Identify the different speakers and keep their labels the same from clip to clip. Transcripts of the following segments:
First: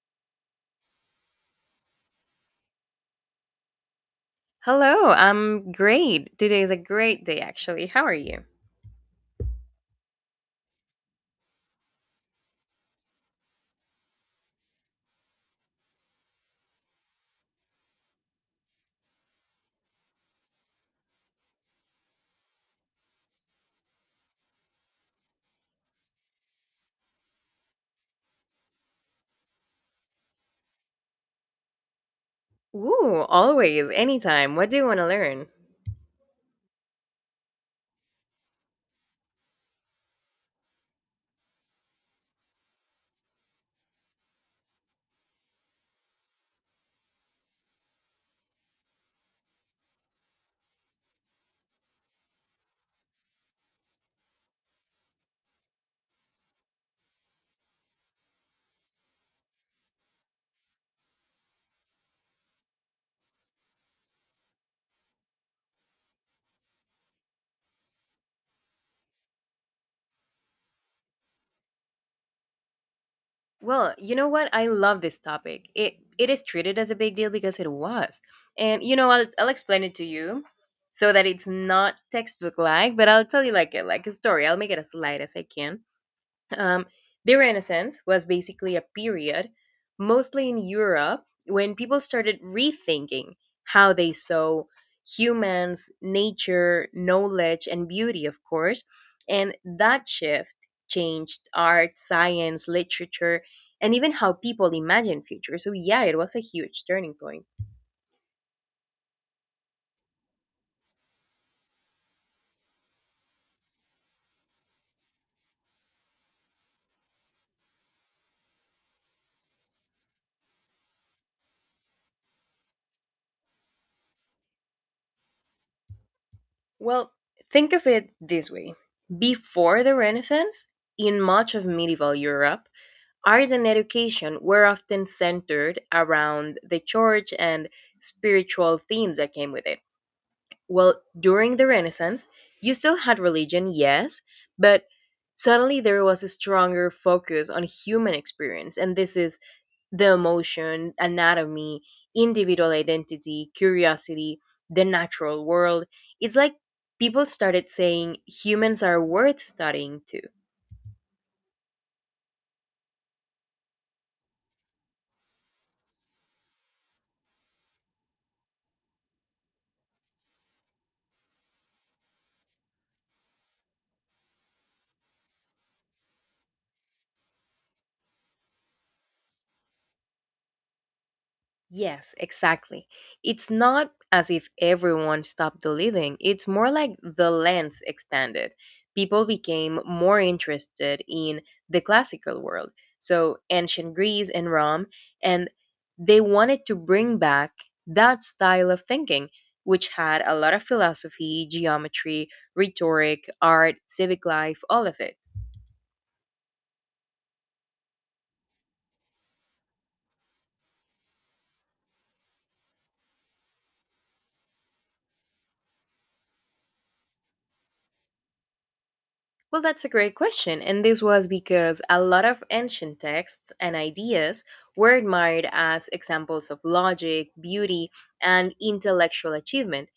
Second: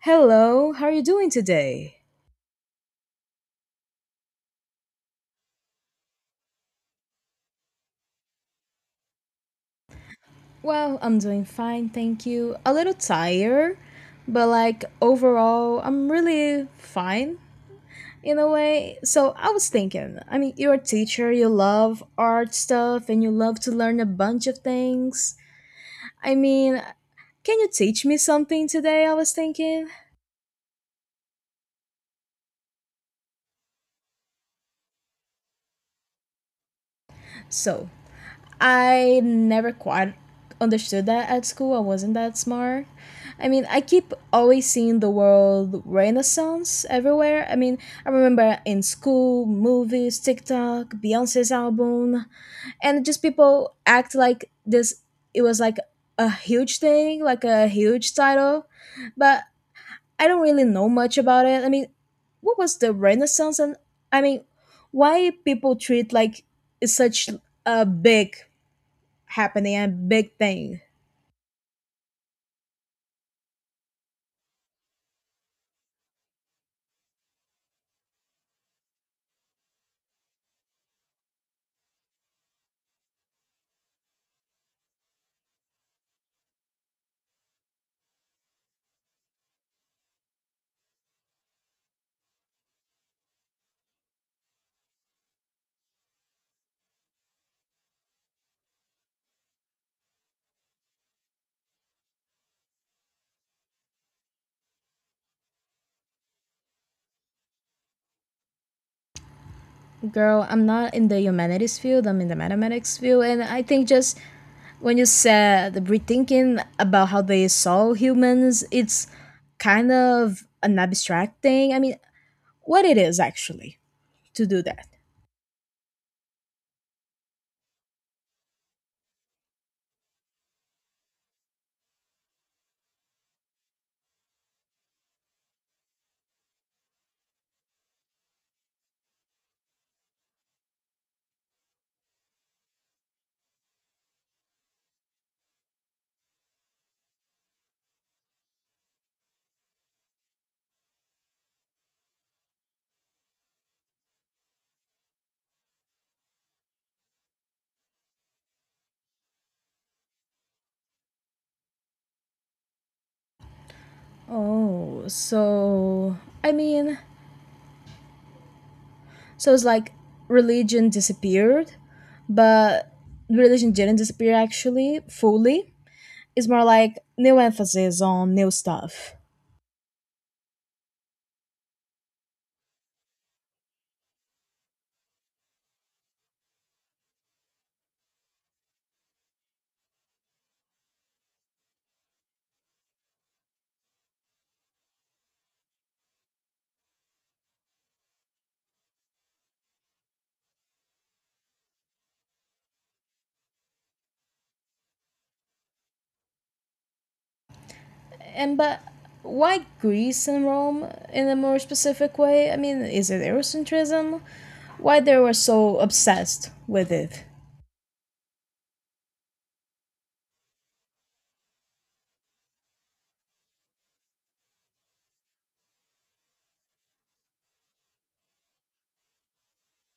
Speaker 1: Hello, how are you doing today?
Speaker 2: Hello, I'm great. Today is a great day, actually. How are you?
Speaker 1: Well, I'm doing fine, thank you. A little tired, but overall, I'm really fine in a way. So, I was thinking, I mean, you're a teacher, you love art stuff, and you love to learn a bunch of things. I mean, can you teach me something today? I was thinking.
Speaker 2: Ooh, always, anytime. What do you want to learn?
Speaker 1: So, I never quite understood that at school. I wasn't that smart. I keep always seeing the word Renaissance everywhere. I remember in school, movies, TikTok, Beyonce's album, and just people act like this, it was like a huge thing, like a huge title. But I don't really know much about it. What was the Renaissance? And I mean, why people treat like it's such a big happening and big thing.
Speaker 2: Well, you know what? I love this topic. It is treated as a big deal because it was, and you know, I'll explain it to you, so that it's not textbook like. But I'll tell you like a story. I'll make it as light as I can. Um, the Renaissance was basically a period, mostly in Europe, when people started rethinking how they saw humans, nature, knowledge, and beauty, of course. And that shift changed art, science, literature, and even how people imagine future. So, yeah, it was a huge turning point.
Speaker 1: Girl, I'm not in the humanities field, I'm in the mathematics field, and I think just when you said the rethinking about how they saw humans, it's kind of an abstract thing. What it is actually to do that.
Speaker 2: Well, think of it this way before the Renaissance, in much of medieval Europe, art and education were often centered around the church and spiritual themes that came with it. Well, during the Renaissance, you still had religion, yes, but suddenly there was a stronger focus on human experience. And this is the emotion, anatomy, individual identity, curiosity, the natural world. It's like people started saying humans are worth studying too.
Speaker 1: Oh, so I mean, so it's like religion disappeared, but religion didn't disappear actually fully. It's more like new emphasis on new stuff.
Speaker 2: Yes, exactly. It's not as if everyone stopped believing. It's more like the lens expanded. People became more interested in the classical world, so ancient Greece and Rome, and they wanted to bring back that style of thinking, which had a lot of philosophy, geometry, rhetoric, art, civic life, all of it.
Speaker 1: And but why Greece and Rome in a more specific way? Is it Eurocentrism? Why they were so obsessed with it?
Speaker 2: Well, that's a great question. And this was because a lot of ancient texts and ideas were admired as examples of logic, beauty, and intellectual achievement.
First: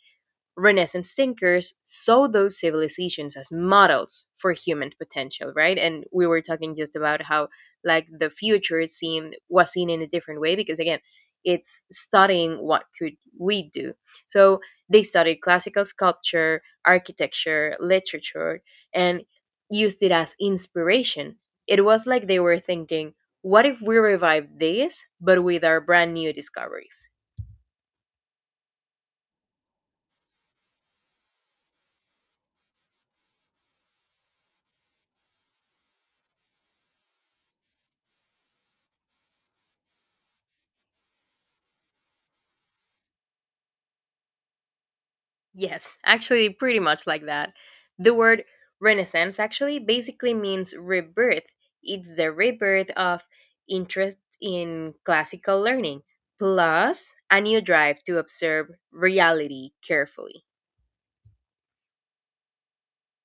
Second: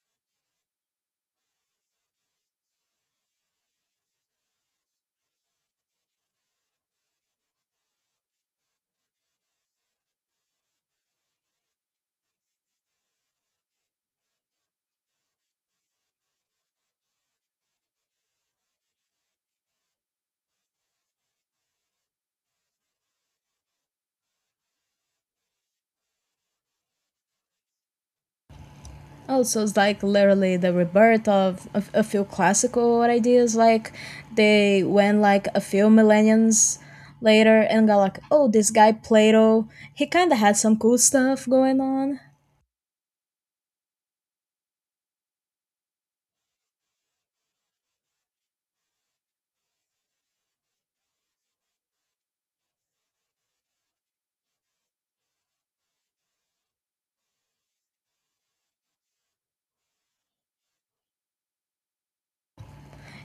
Speaker 2: Renaissance thinkers saw those civilizations as models for human potential, right? And we were talking just about how like the future seemed was seen in a different way because again, it's studying what could we do. So they studied classical sculpture, architecture, literature, and used it as inspiration. It was like they were thinking, what if we revive this but with our brand new discoveries?
Speaker 1: Also, it's like literally the rebirth of a few classical ideas. Like they went like a few millenniums later and got like, oh, this guy Plato, he kind of had some cool stuff going on.
Speaker 2: Yes, actually, pretty much like that. The word renaissance actually basically means rebirth. It's the rebirth of interest in classical learning, plus a new drive to observe reality carefully.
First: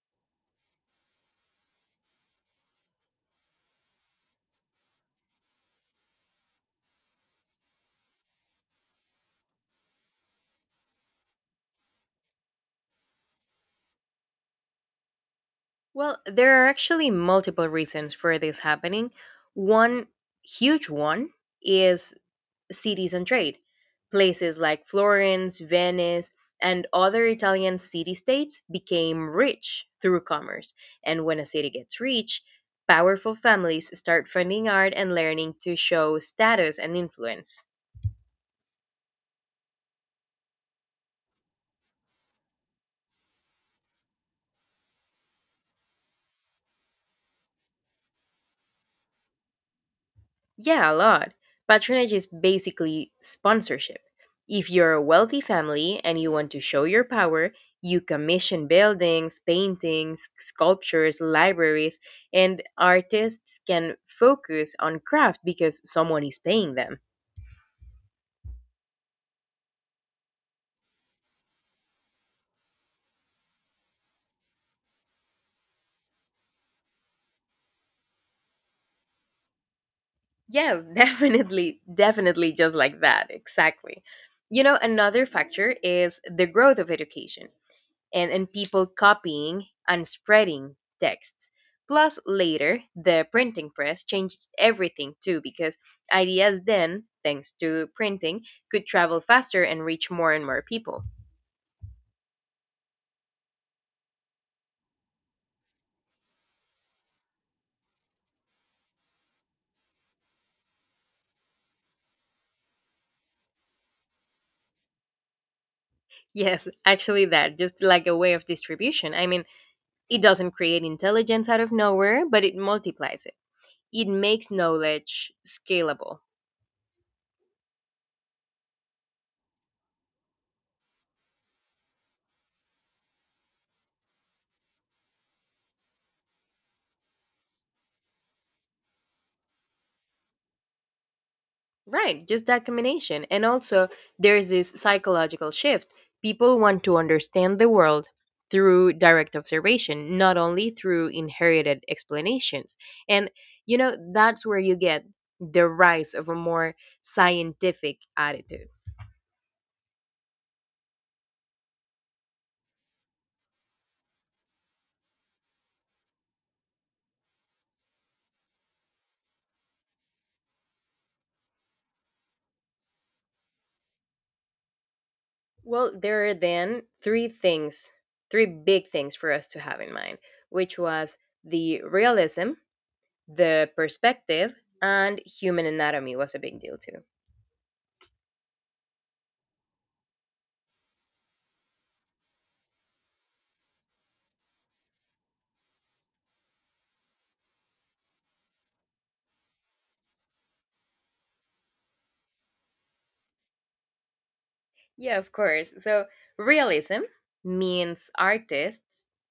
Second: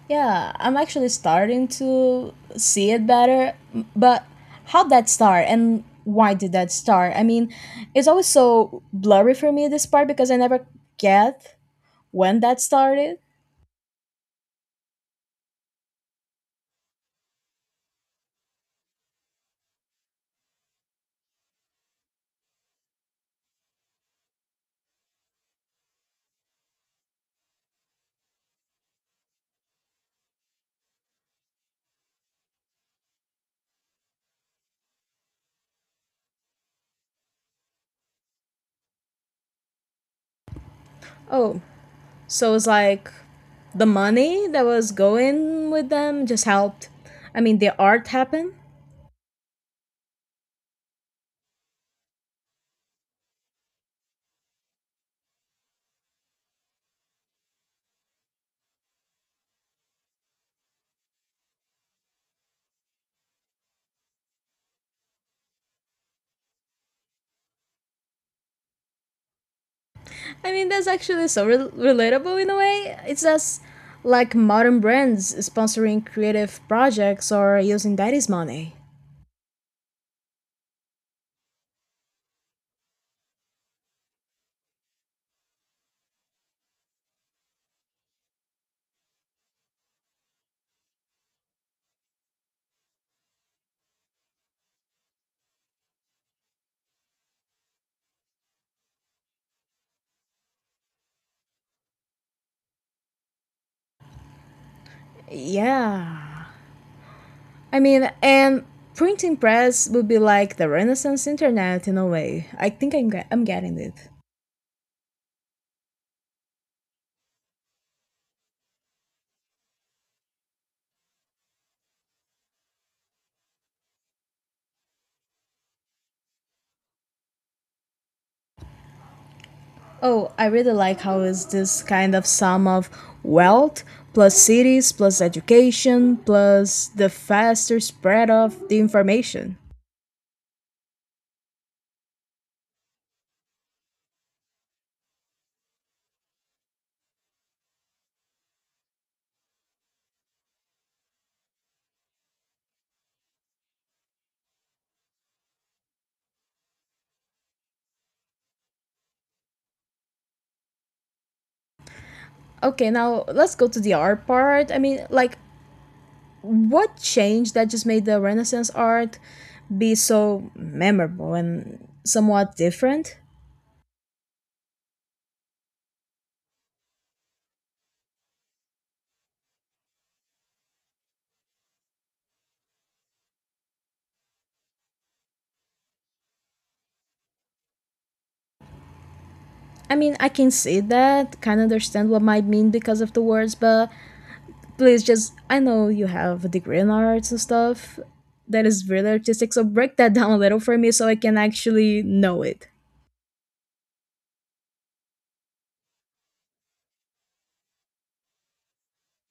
Speaker 1: Yeah, I'm actually starting to see it better. But how'd that start and why did that start? It's always so blurry for me this part because I never get when that started.
Speaker 2: Well, there are actually multiple reasons for this happening. One huge one is cities and trade. Places like Florence, Venice, and other Italian city states became rich through commerce. And when a city gets rich, powerful families start funding art and learning to show status and influence.
Speaker 1: Oh, so it's like the money that was going with them just helped. The art happened.
Speaker 2: Yeah, a lot. Patronage is basically sponsorship. If you're a wealthy family and you want to show your power, you commission buildings, paintings, sculptures, libraries, and artists can focus on craft because someone is paying them.
Speaker 1: That's actually so relatable in a way. It's just like modern brands sponsoring creative projects or using daddy's money.
Speaker 2: Yes, definitely, definitely just like that, exactly. You know, another factor is the growth of education. And people copying and spreading texts. Plus, later, the printing press changed everything too because ideas then, thanks to printing, could travel faster and reach more and more people.
Speaker 1: Yeah. And printing press would be like the Renaissance internet in a way. I think I'm getting it.
Speaker 2: Yes, actually, that just like a way of distribution. I mean, it doesn't create intelligence out of nowhere, but it multiplies it. It makes knowledge scalable.
Speaker 1: Oh, I really like how is this kind of sum of wealth plus cities plus education plus the faster spread of the information.
Speaker 2: Right, just that combination. And also, there's this psychological shift. People want to understand the world through direct observation, not only through inherited explanations. And, you know, that's where you get the rise of a more scientific attitude.
Speaker 1: Okay, now let's go to the art part. What changed that just made the Renaissance art be so memorable and somewhat different?
Speaker 2: Well, there are then three things, three big things for us to have in mind, which was the realism, the perspective, and human anatomy was a big deal too.
Speaker 1: I can see that, can understand what might mean because of the words, but please just, I know you have a degree in arts and stuff that is really artistic, so break that down a little for me so I can actually know it.
Speaker 2: Yeah, of course. So, realism means artists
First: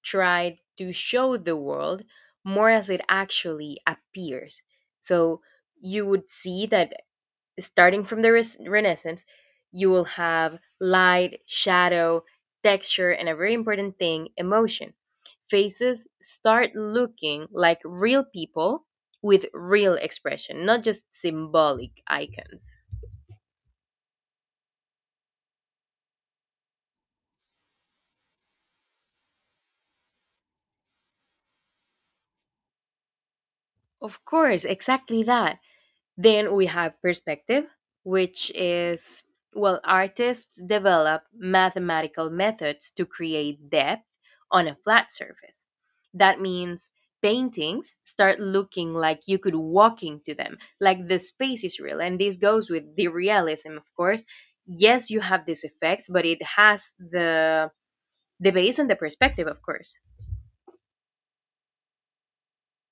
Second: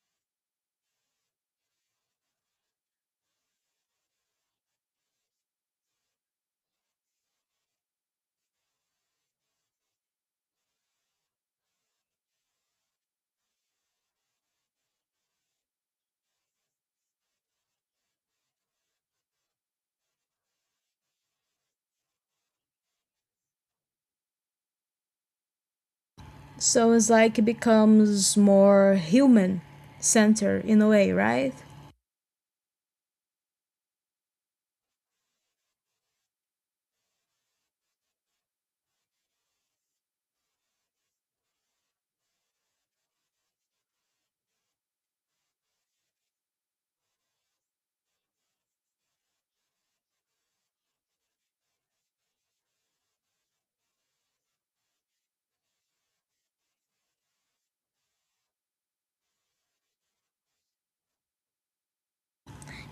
Speaker 2: tried to show the world more as it actually appears. So, you would see that starting from the Renaissance, you will have light, shadow, texture, and a very important thing emotion. Faces start looking like real people with real expression, not just symbolic icons.
Speaker 1: So it's like it becomes more human center in a way, right?
Speaker 2: Of course, exactly that. Then we have perspective, which is, well, artists develop mathematical methods to create depth on a flat surface. That means paintings start looking like you could walk into them, like the space is real. And this goes with the realism, of course. Yes, you have these effects, but it has the base and the perspective, of course.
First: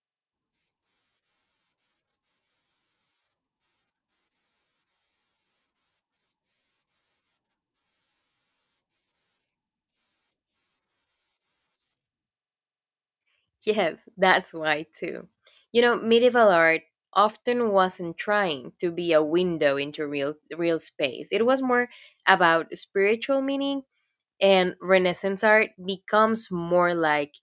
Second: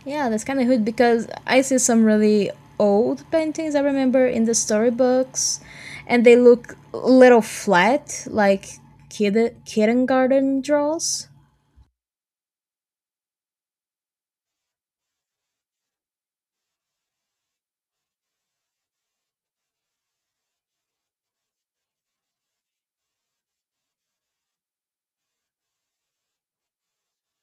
Speaker 1: Yeah, that's kind of good because I see some really old paintings I remember in the storybooks, and they look a little flat, like kindergarten draws.
Speaker 2: Yes, that's why too. You know, medieval art often wasn't trying to be a window into real space. It was more about spiritual meaning and Renaissance art becomes more like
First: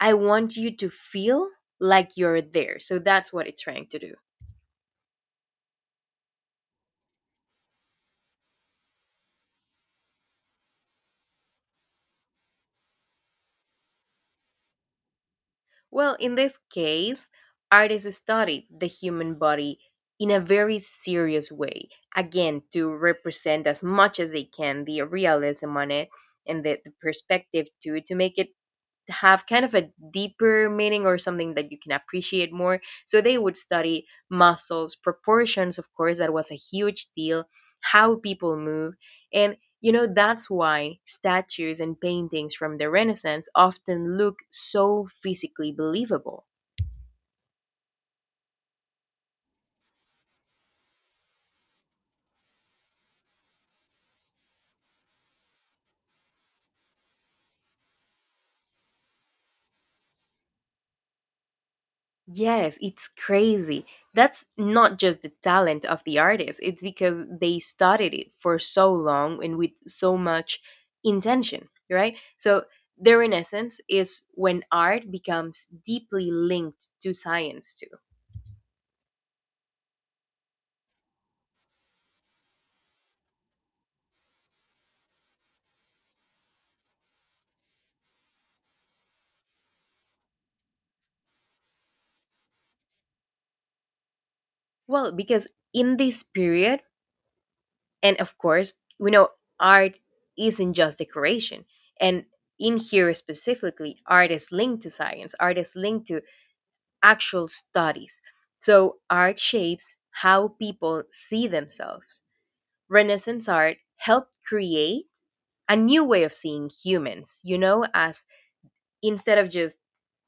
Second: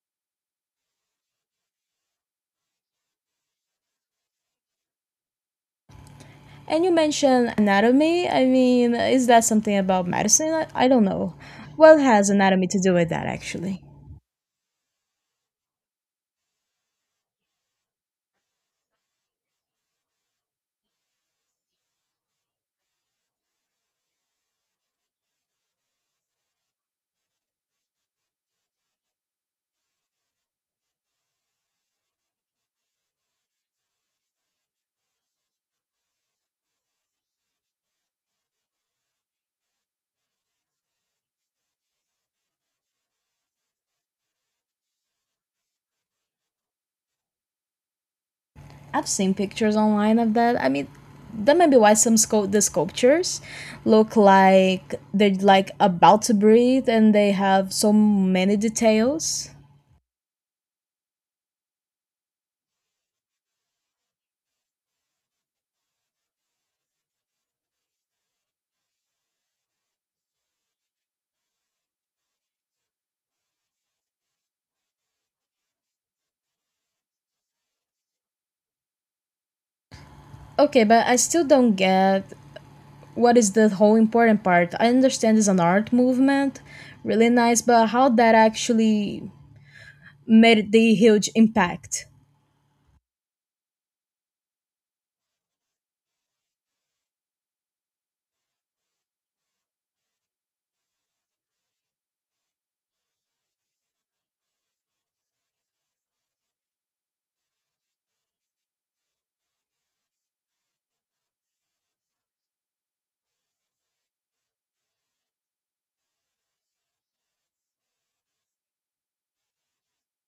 Speaker 2: I want you to feel like you're there. So that's what it's trying to do.
Speaker 1: And you mentioned anatomy. Is that something about medicine? I don't know. What has anatomy to do with that, actually?
Speaker 2: Well, in this case, artists studied the human body in a very serious way, again, to represent as much as they can the realism on it and the perspective to make it have kind of a deeper meaning or something that you can appreciate more. So they would study muscles, proportions, of course, that was a huge deal, how people move. And, you know, that's why statues and paintings from the Renaissance often look so physically believable.
Speaker 1: I've seen pictures online of that. That might be why some sculpt the sculptures look like they're like about to breathe and they have so many details.
Speaker 2: Yes, it's crazy. That's not just the talent of the artist, it's because they studied it for so long and with so much intention, right? So, their renaissance is when art becomes deeply linked to science, too.
Speaker 1: Okay, but I still don't get what is the whole important part. I understand it's an art movement, really nice, but how that actually made the huge impact.
Speaker 2: Well, because in this period, and of course, we know art isn't just decoration. And in here specifically, art is linked to science, art is linked to actual studies. So art shapes how people see themselves. Renaissance art helped create a new way of seeing humans, you know, as instead of just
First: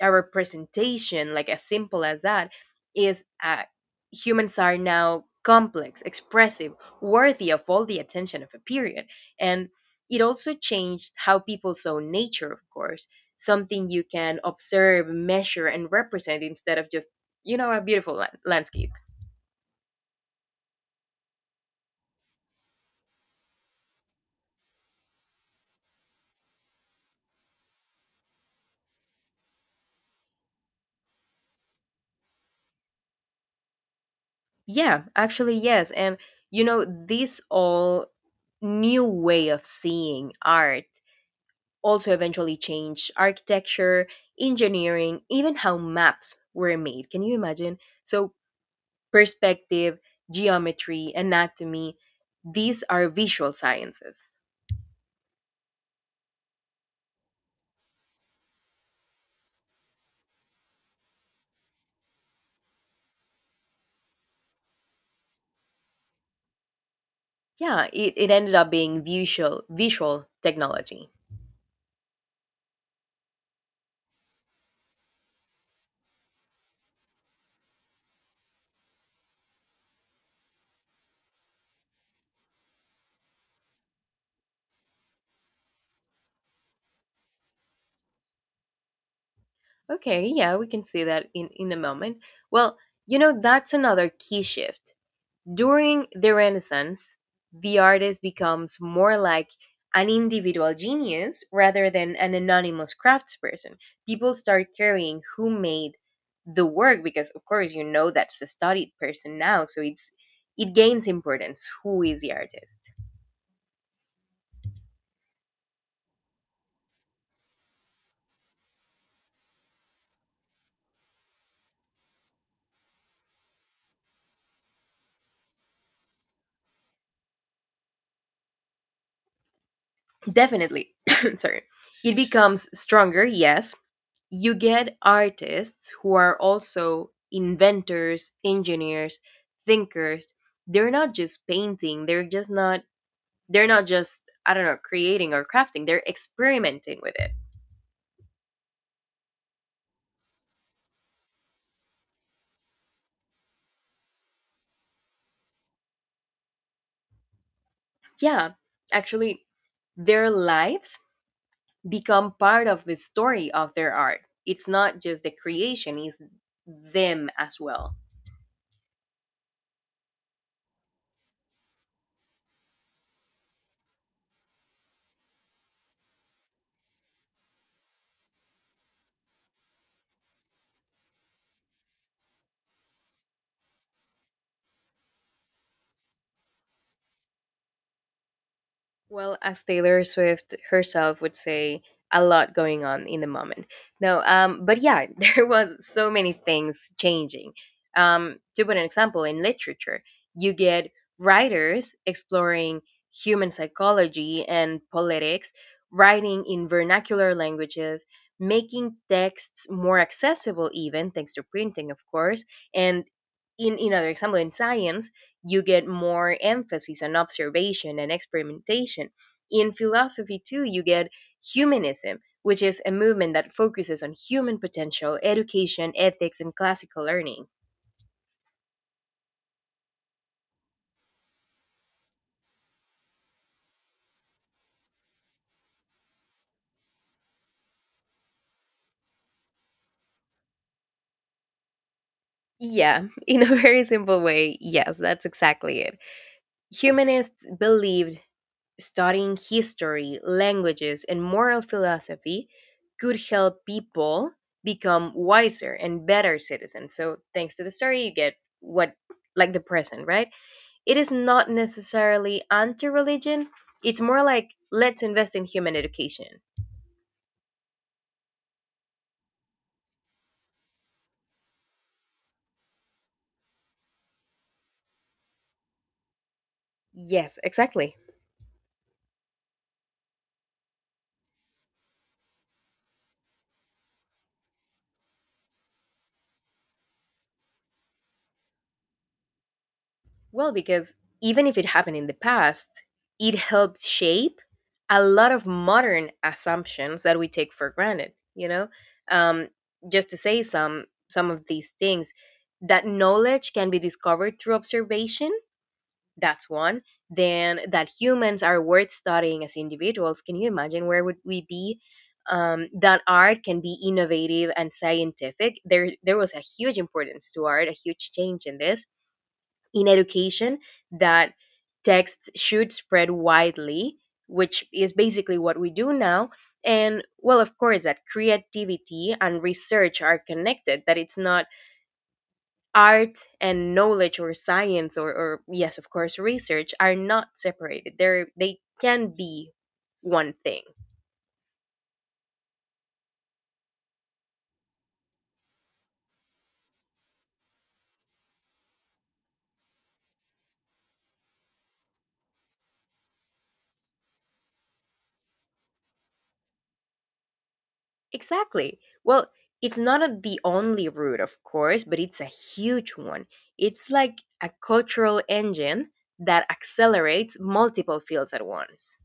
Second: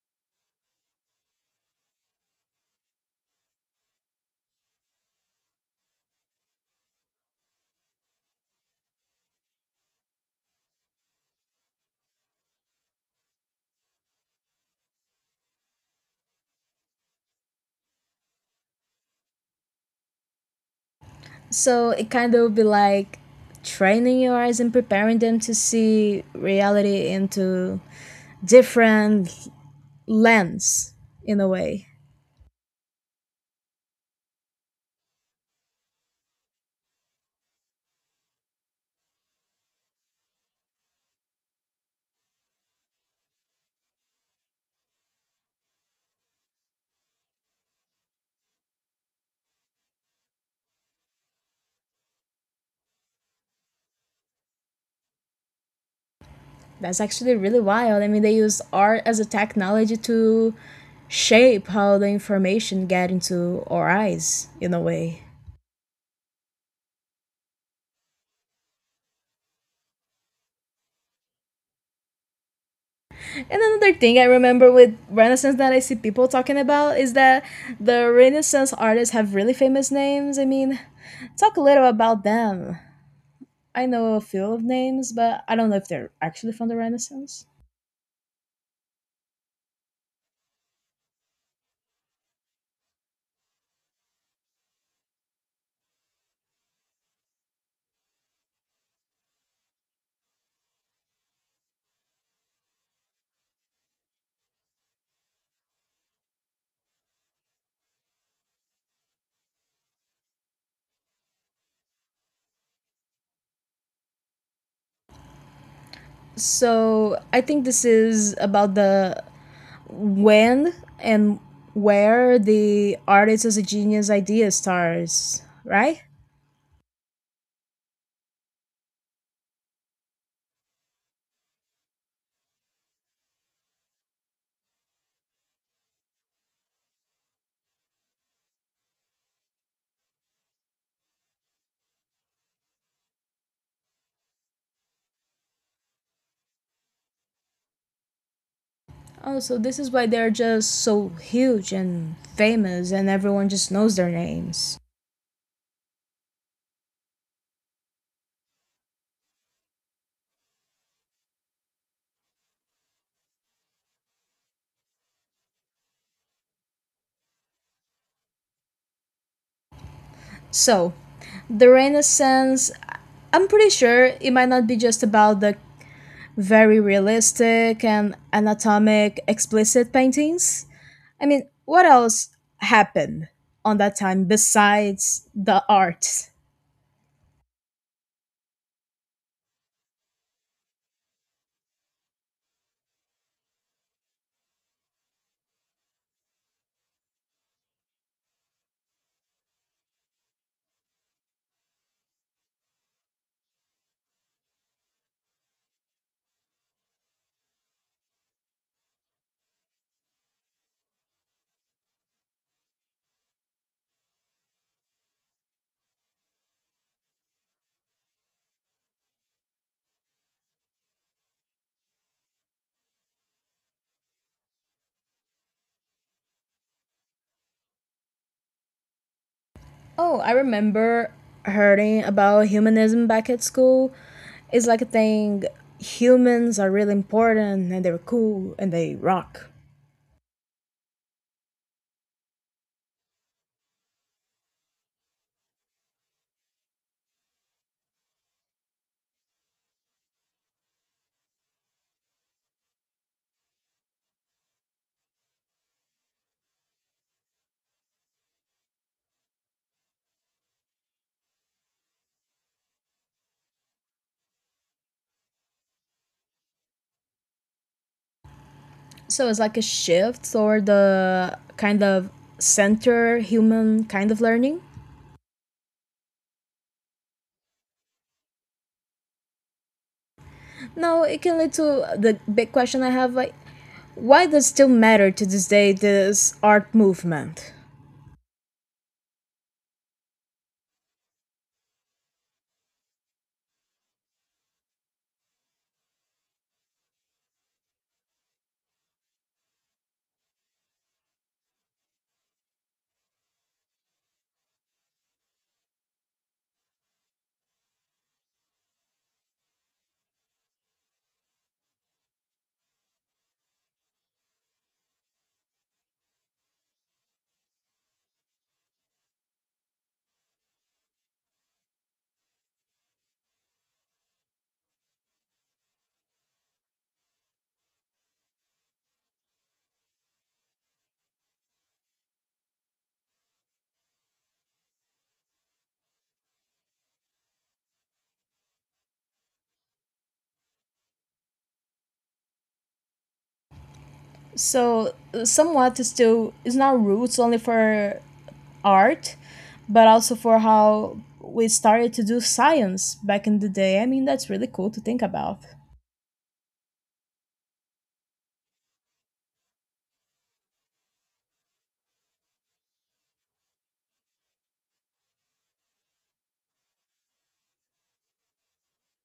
Speaker 2: a representation, like as simple as that, is humans are now complex, expressive, worthy of all the attention of a period. And it also changed how people saw nature, of course, something you can observe, measure, and represent instead of just, you know, a beautiful landscape.
Speaker 1: So it kind of be like training your eyes and preparing them to see reality into different lens in a way.
Speaker 2: Yeah, actually, yes. And, you know, this all new way of seeing art also eventually changed architecture, engineering, even how maps were made. Can you imagine? So, perspective, geometry, anatomy, these are visual sciences.
Speaker 1: That's actually really wild. They use art as a technology to shape how the information get into our eyes in a way.
Speaker 2: Yeah, it ended up being visual technology.
Speaker 1: And another thing I remember with Renaissance that I see people talking about is that the Renaissance artists have really famous names. Talk a little about them. I know a few of names, but I don't know if they're actually from the Renaissance.
Speaker 2: Okay, yeah, we can see that in a moment. Well, you know, that's another key shift. During the Renaissance, the artist becomes more like an individual genius rather than an anonymous craftsperson. People start caring who made the work because, of course, you know that's the studied person now, so it's it gains importance who is the artist.
Speaker 1: So I think this is about the when and where the artist as a genius idea starts, right?
Speaker 2: Definitely, sorry, it becomes stronger. Yes, you get artists who are also inventors, engineers, thinkers. They're not just painting; they're just not they're not just, I don't know, creating or crafting, they're experimenting with it.
Speaker 1: Oh, so this is why they're just so huge and famous, and everyone just knows their names.
Speaker 2: Yeah, actually, their lives become part of the story of their art. It's not just the creation, it's them as well.
Speaker 1: So, the Renaissance, I'm pretty sure it might not be just about the very realistic and anatomic explicit paintings. What else happened on that time besides the arts?
Speaker 2: Well, as Taylor Swift herself would say, a lot going on in the moment. No, but yeah, there was so many things changing. To put an example, in literature, you get writers exploring human psychology and politics, writing in vernacular languages, making texts more accessible, even thanks to printing, of course, and another example in science, you get more emphasis on observation and experimentation. In philosophy too you get humanism, which is a movement that focuses on human potential, education, ethics, and classical learning.
Speaker 1: Oh, I remember hearing about humanism back at school. It's like a thing humans are really important and they're cool and they rock.
Speaker 2: Yeah, in a very simple way, yes, that's exactly it. Humanists believed studying history, languages, and moral philosophy could help people become wiser and better citizens. So, thanks to the story, you get what, like the present, right? It is not necessarily anti religion, it's more like let's invest in human education.
Speaker 1: So it's like a shift toward the kind of center human kind of learning.
Speaker 2: Yes, exactly.
Speaker 1: Now it can lead to the big question I have like why does it still matter to this day this art movement?
Speaker 2: Well, because even if it happened in the past, it helped shape a lot of modern assumptions that we take for granted. You know, um, just to say some of these things, that knowledge can be discovered through observation. That's one. Then that humans are worth studying as individuals. Can you imagine where would we be? That art can be innovative and scientific. There was a huge importance to art, a huge change in this in education, that texts should spread widely, which is basically what we do now. And well, of course, that creativity and research are connected, that it's not art and knowledge or science or yes, of course, research are not separated. They can be one thing.
Speaker 1: So somewhat is still it's not roots only for art but also for how we started to do science back in the day. That's really cool to think about.
Speaker 2: Exactly. Well, it's not a, the only route, of course, but it's a huge one. It's like a cultural engine that accelerates multiple fields at once.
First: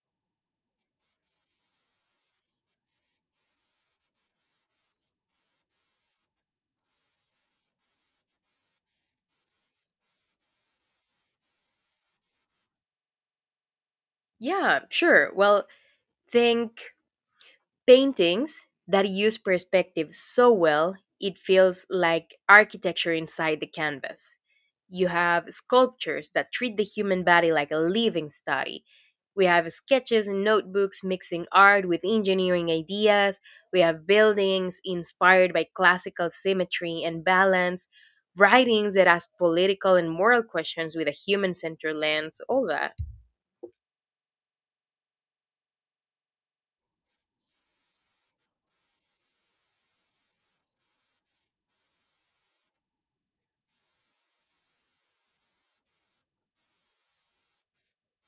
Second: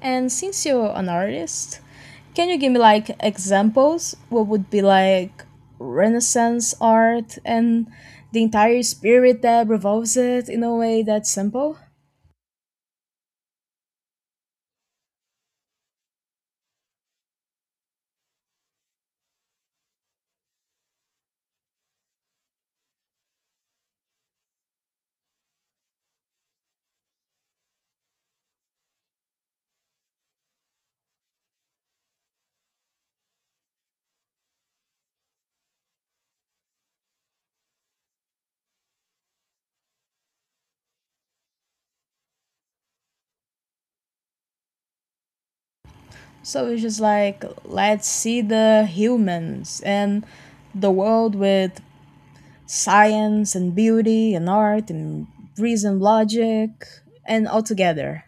Speaker 1: And since you're an artist, can you give me like examples what would be like renaissance art and the entire spirit that revolves it in a way that's simple.
Speaker 2: Yeah, sure. Well, think paintings that use perspective so well it feels like architecture inside the canvas. You have sculptures that treat the human body like a living study. We have sketches and notebooks mixing art with engineering ideas. We have buildings inspired by classical symmetry and balance, writings that ask political and moral questions with a human centered lens, all that.
Speaker 1: So it's just like let's see the humans and the world with science and beauty and art and reason, logic, and all together.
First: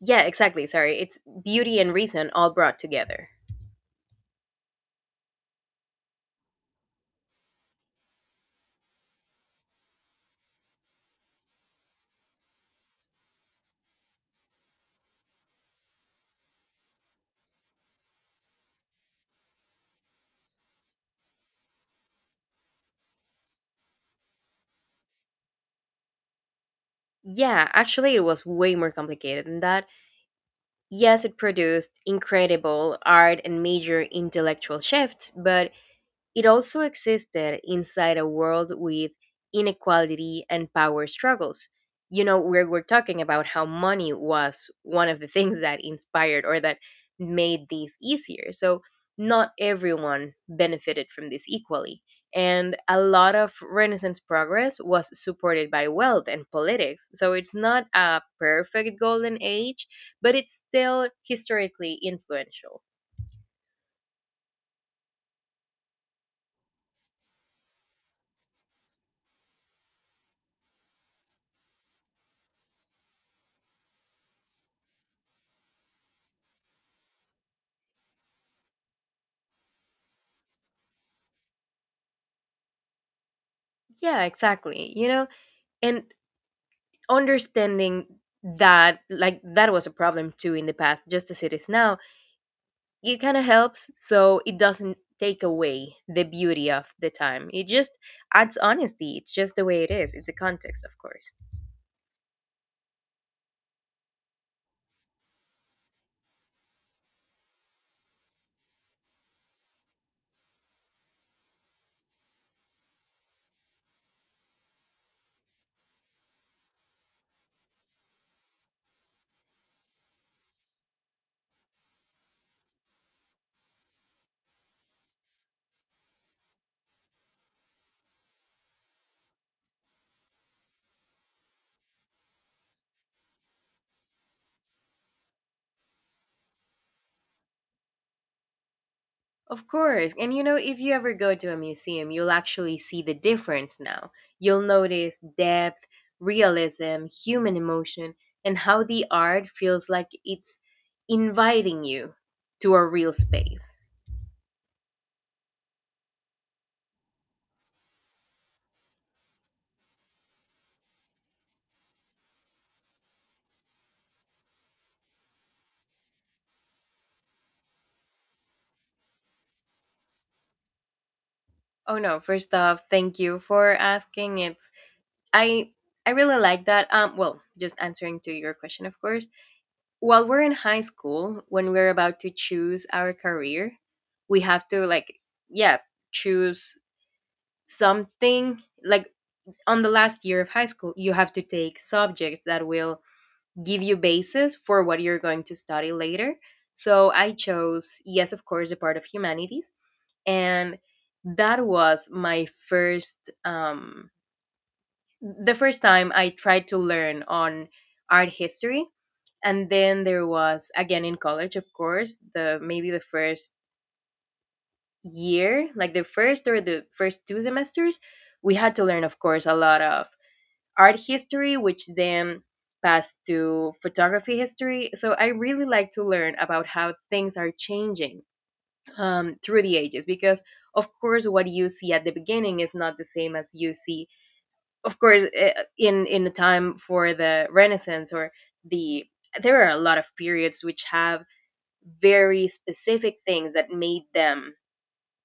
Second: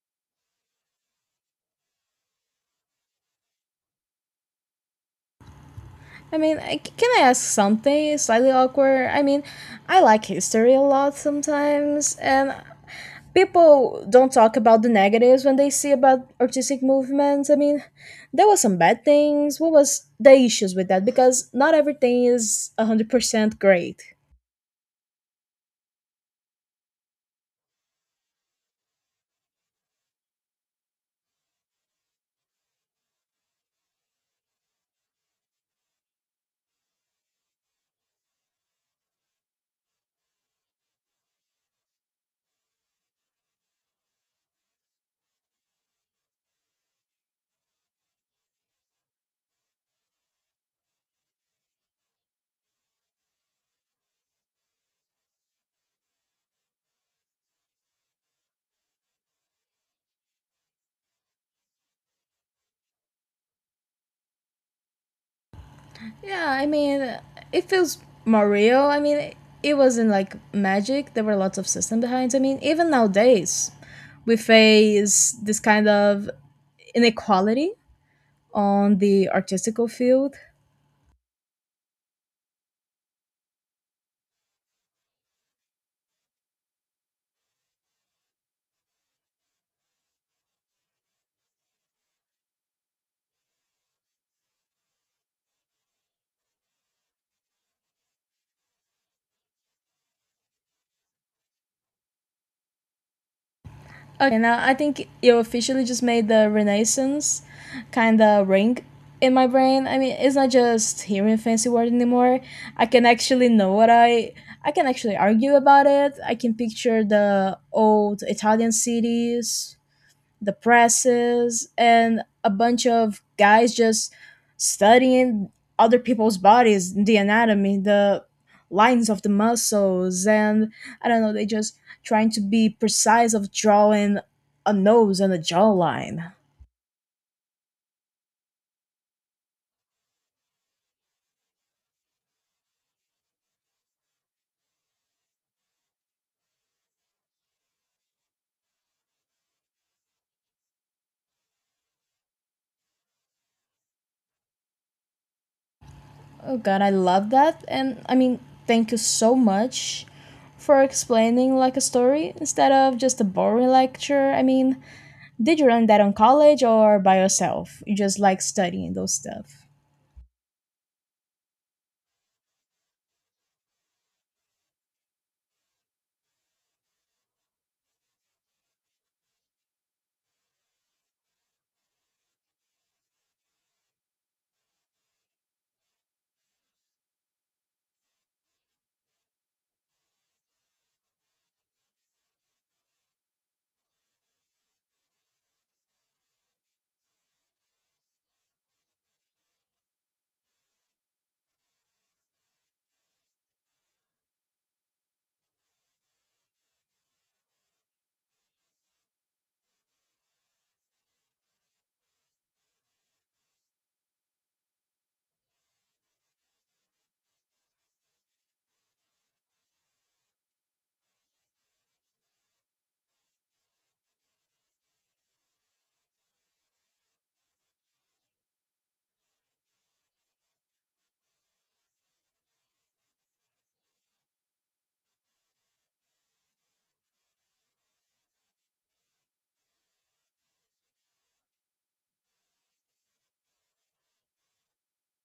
Speaker 2: Yeah, exactly. Sorry. It's beauty and reason all brought together.
Speaker 1: Can I ask something slightly awkward? I like history a lot sometimes, and people don't talk about the negatives when they see about artistic movements. There was some bad things. What was the issues with that? Because not everything is 100% great.
Speaker 2: Yeah, actually, it was way more complicated than that. Yes, it produced incredible art and major intellectual shifts, but it also existed inside a world with inequality and power struggles. You know, we're talking about how money was one of the things that inspired or that made these easier. So, not everyone benefited from this equally. And a lot of Renaissance progress was supported by wealth and politics. So, it's not a perfect golden age, but it's still historically influential.
Speaker 1: Yeah, it feels more real. It wasn't like magic. There were lots of system behind. Even nowadays, we face this kind of inequality on the artistical field.
Speaker 2: Yeah, exactly. You know, and understanding that like that was a problem too in the past just as it is now, it kind of helps, so it doesn't take away the beauty of the time, it just adds honesty, it's just the way it is, it's a context, of course.
Speaker 1: Okay, now I think you officially just made the Renaissance kind of ring in my brain. It's not just hearing fancy word anymore. I can actually know what I I can actually argue about it. I can picture the old Italian cities, the presses, and a bunch of guys just studying other people's bodies, the anatomy, the lines of the muscles, and I don't know, they just trying to be precise of drawing a nose and a jawline.
Speaker 2: Of course, and you know, if you ever go to a museum, you'll actually see the difference now. You'll notice depth, realism, human emotion, and how the art feels like it's inviting you to a real space.
Speaker 1: Oh god, I love that. Thank you so much for explaining like a story instead of just a boring lecture. Did you learn that on college or by yourself? You just like studying those stuff.
Speaker 2: Oh no, first off, thank you for asking. It's I I really like that. Well, just answering to your question, of course. While we're in high school, when we're about to choose our career, we have to like yeah, choose something like on the last year of high school, you have to take subjects that will give you basis for what you're going to study later. So I chose, yes, of course, the part of humanities and that was my first the first time I tried to learn on art history, and then there was again in college, of course, the maybe the first year, like the first or the first two semesters, we had to learn, of course, a lot of art history, which then passed to photography history. So I really like to learn about how things are changing, through the ages, because of course, what you see at the beginning is not the same as you see of course in the time for the renaissance or the there are a lot of periods which have very specific things that made them,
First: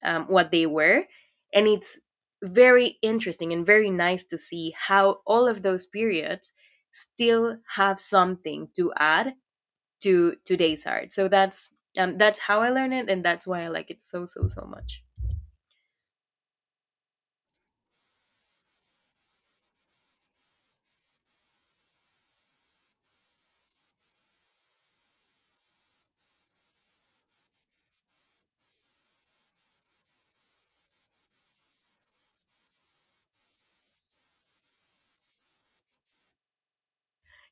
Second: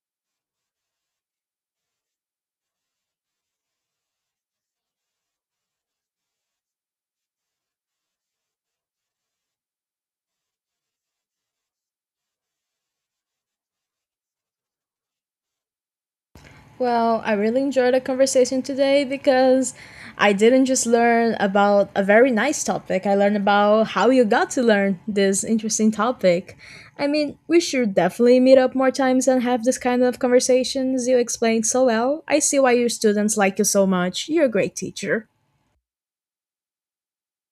Speaker 2: what they were, and it's very interesting and very nice to see how all of those periods still have something to add to today's art. So that's how I learned it and that's why I like it so so much.
Speaker 1: Well, I really enjoyed the conversation today because I didn't just learn about a very nice topic. I learned about how you got to learn this interesting topic. We should definitely meet up more times and have this kind of conversations. You explained so well. I see why your students like you so much. You're a great teacher.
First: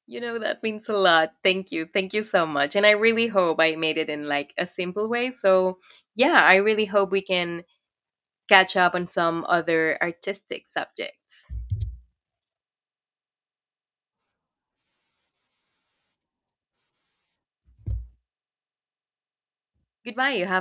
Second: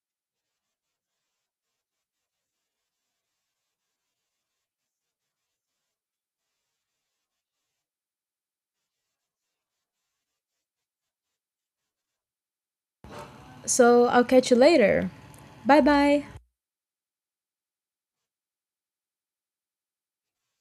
Speaker 2: You know, that means a lot. Thank you. Thank you so much. And I really hope I made it in like a simple way. So, yeah, I really hope we can catch up on some other artistic subjects.
Speaker 1: So I'll catch you later. Bye bye.
Speaker 2: Goodbye. You have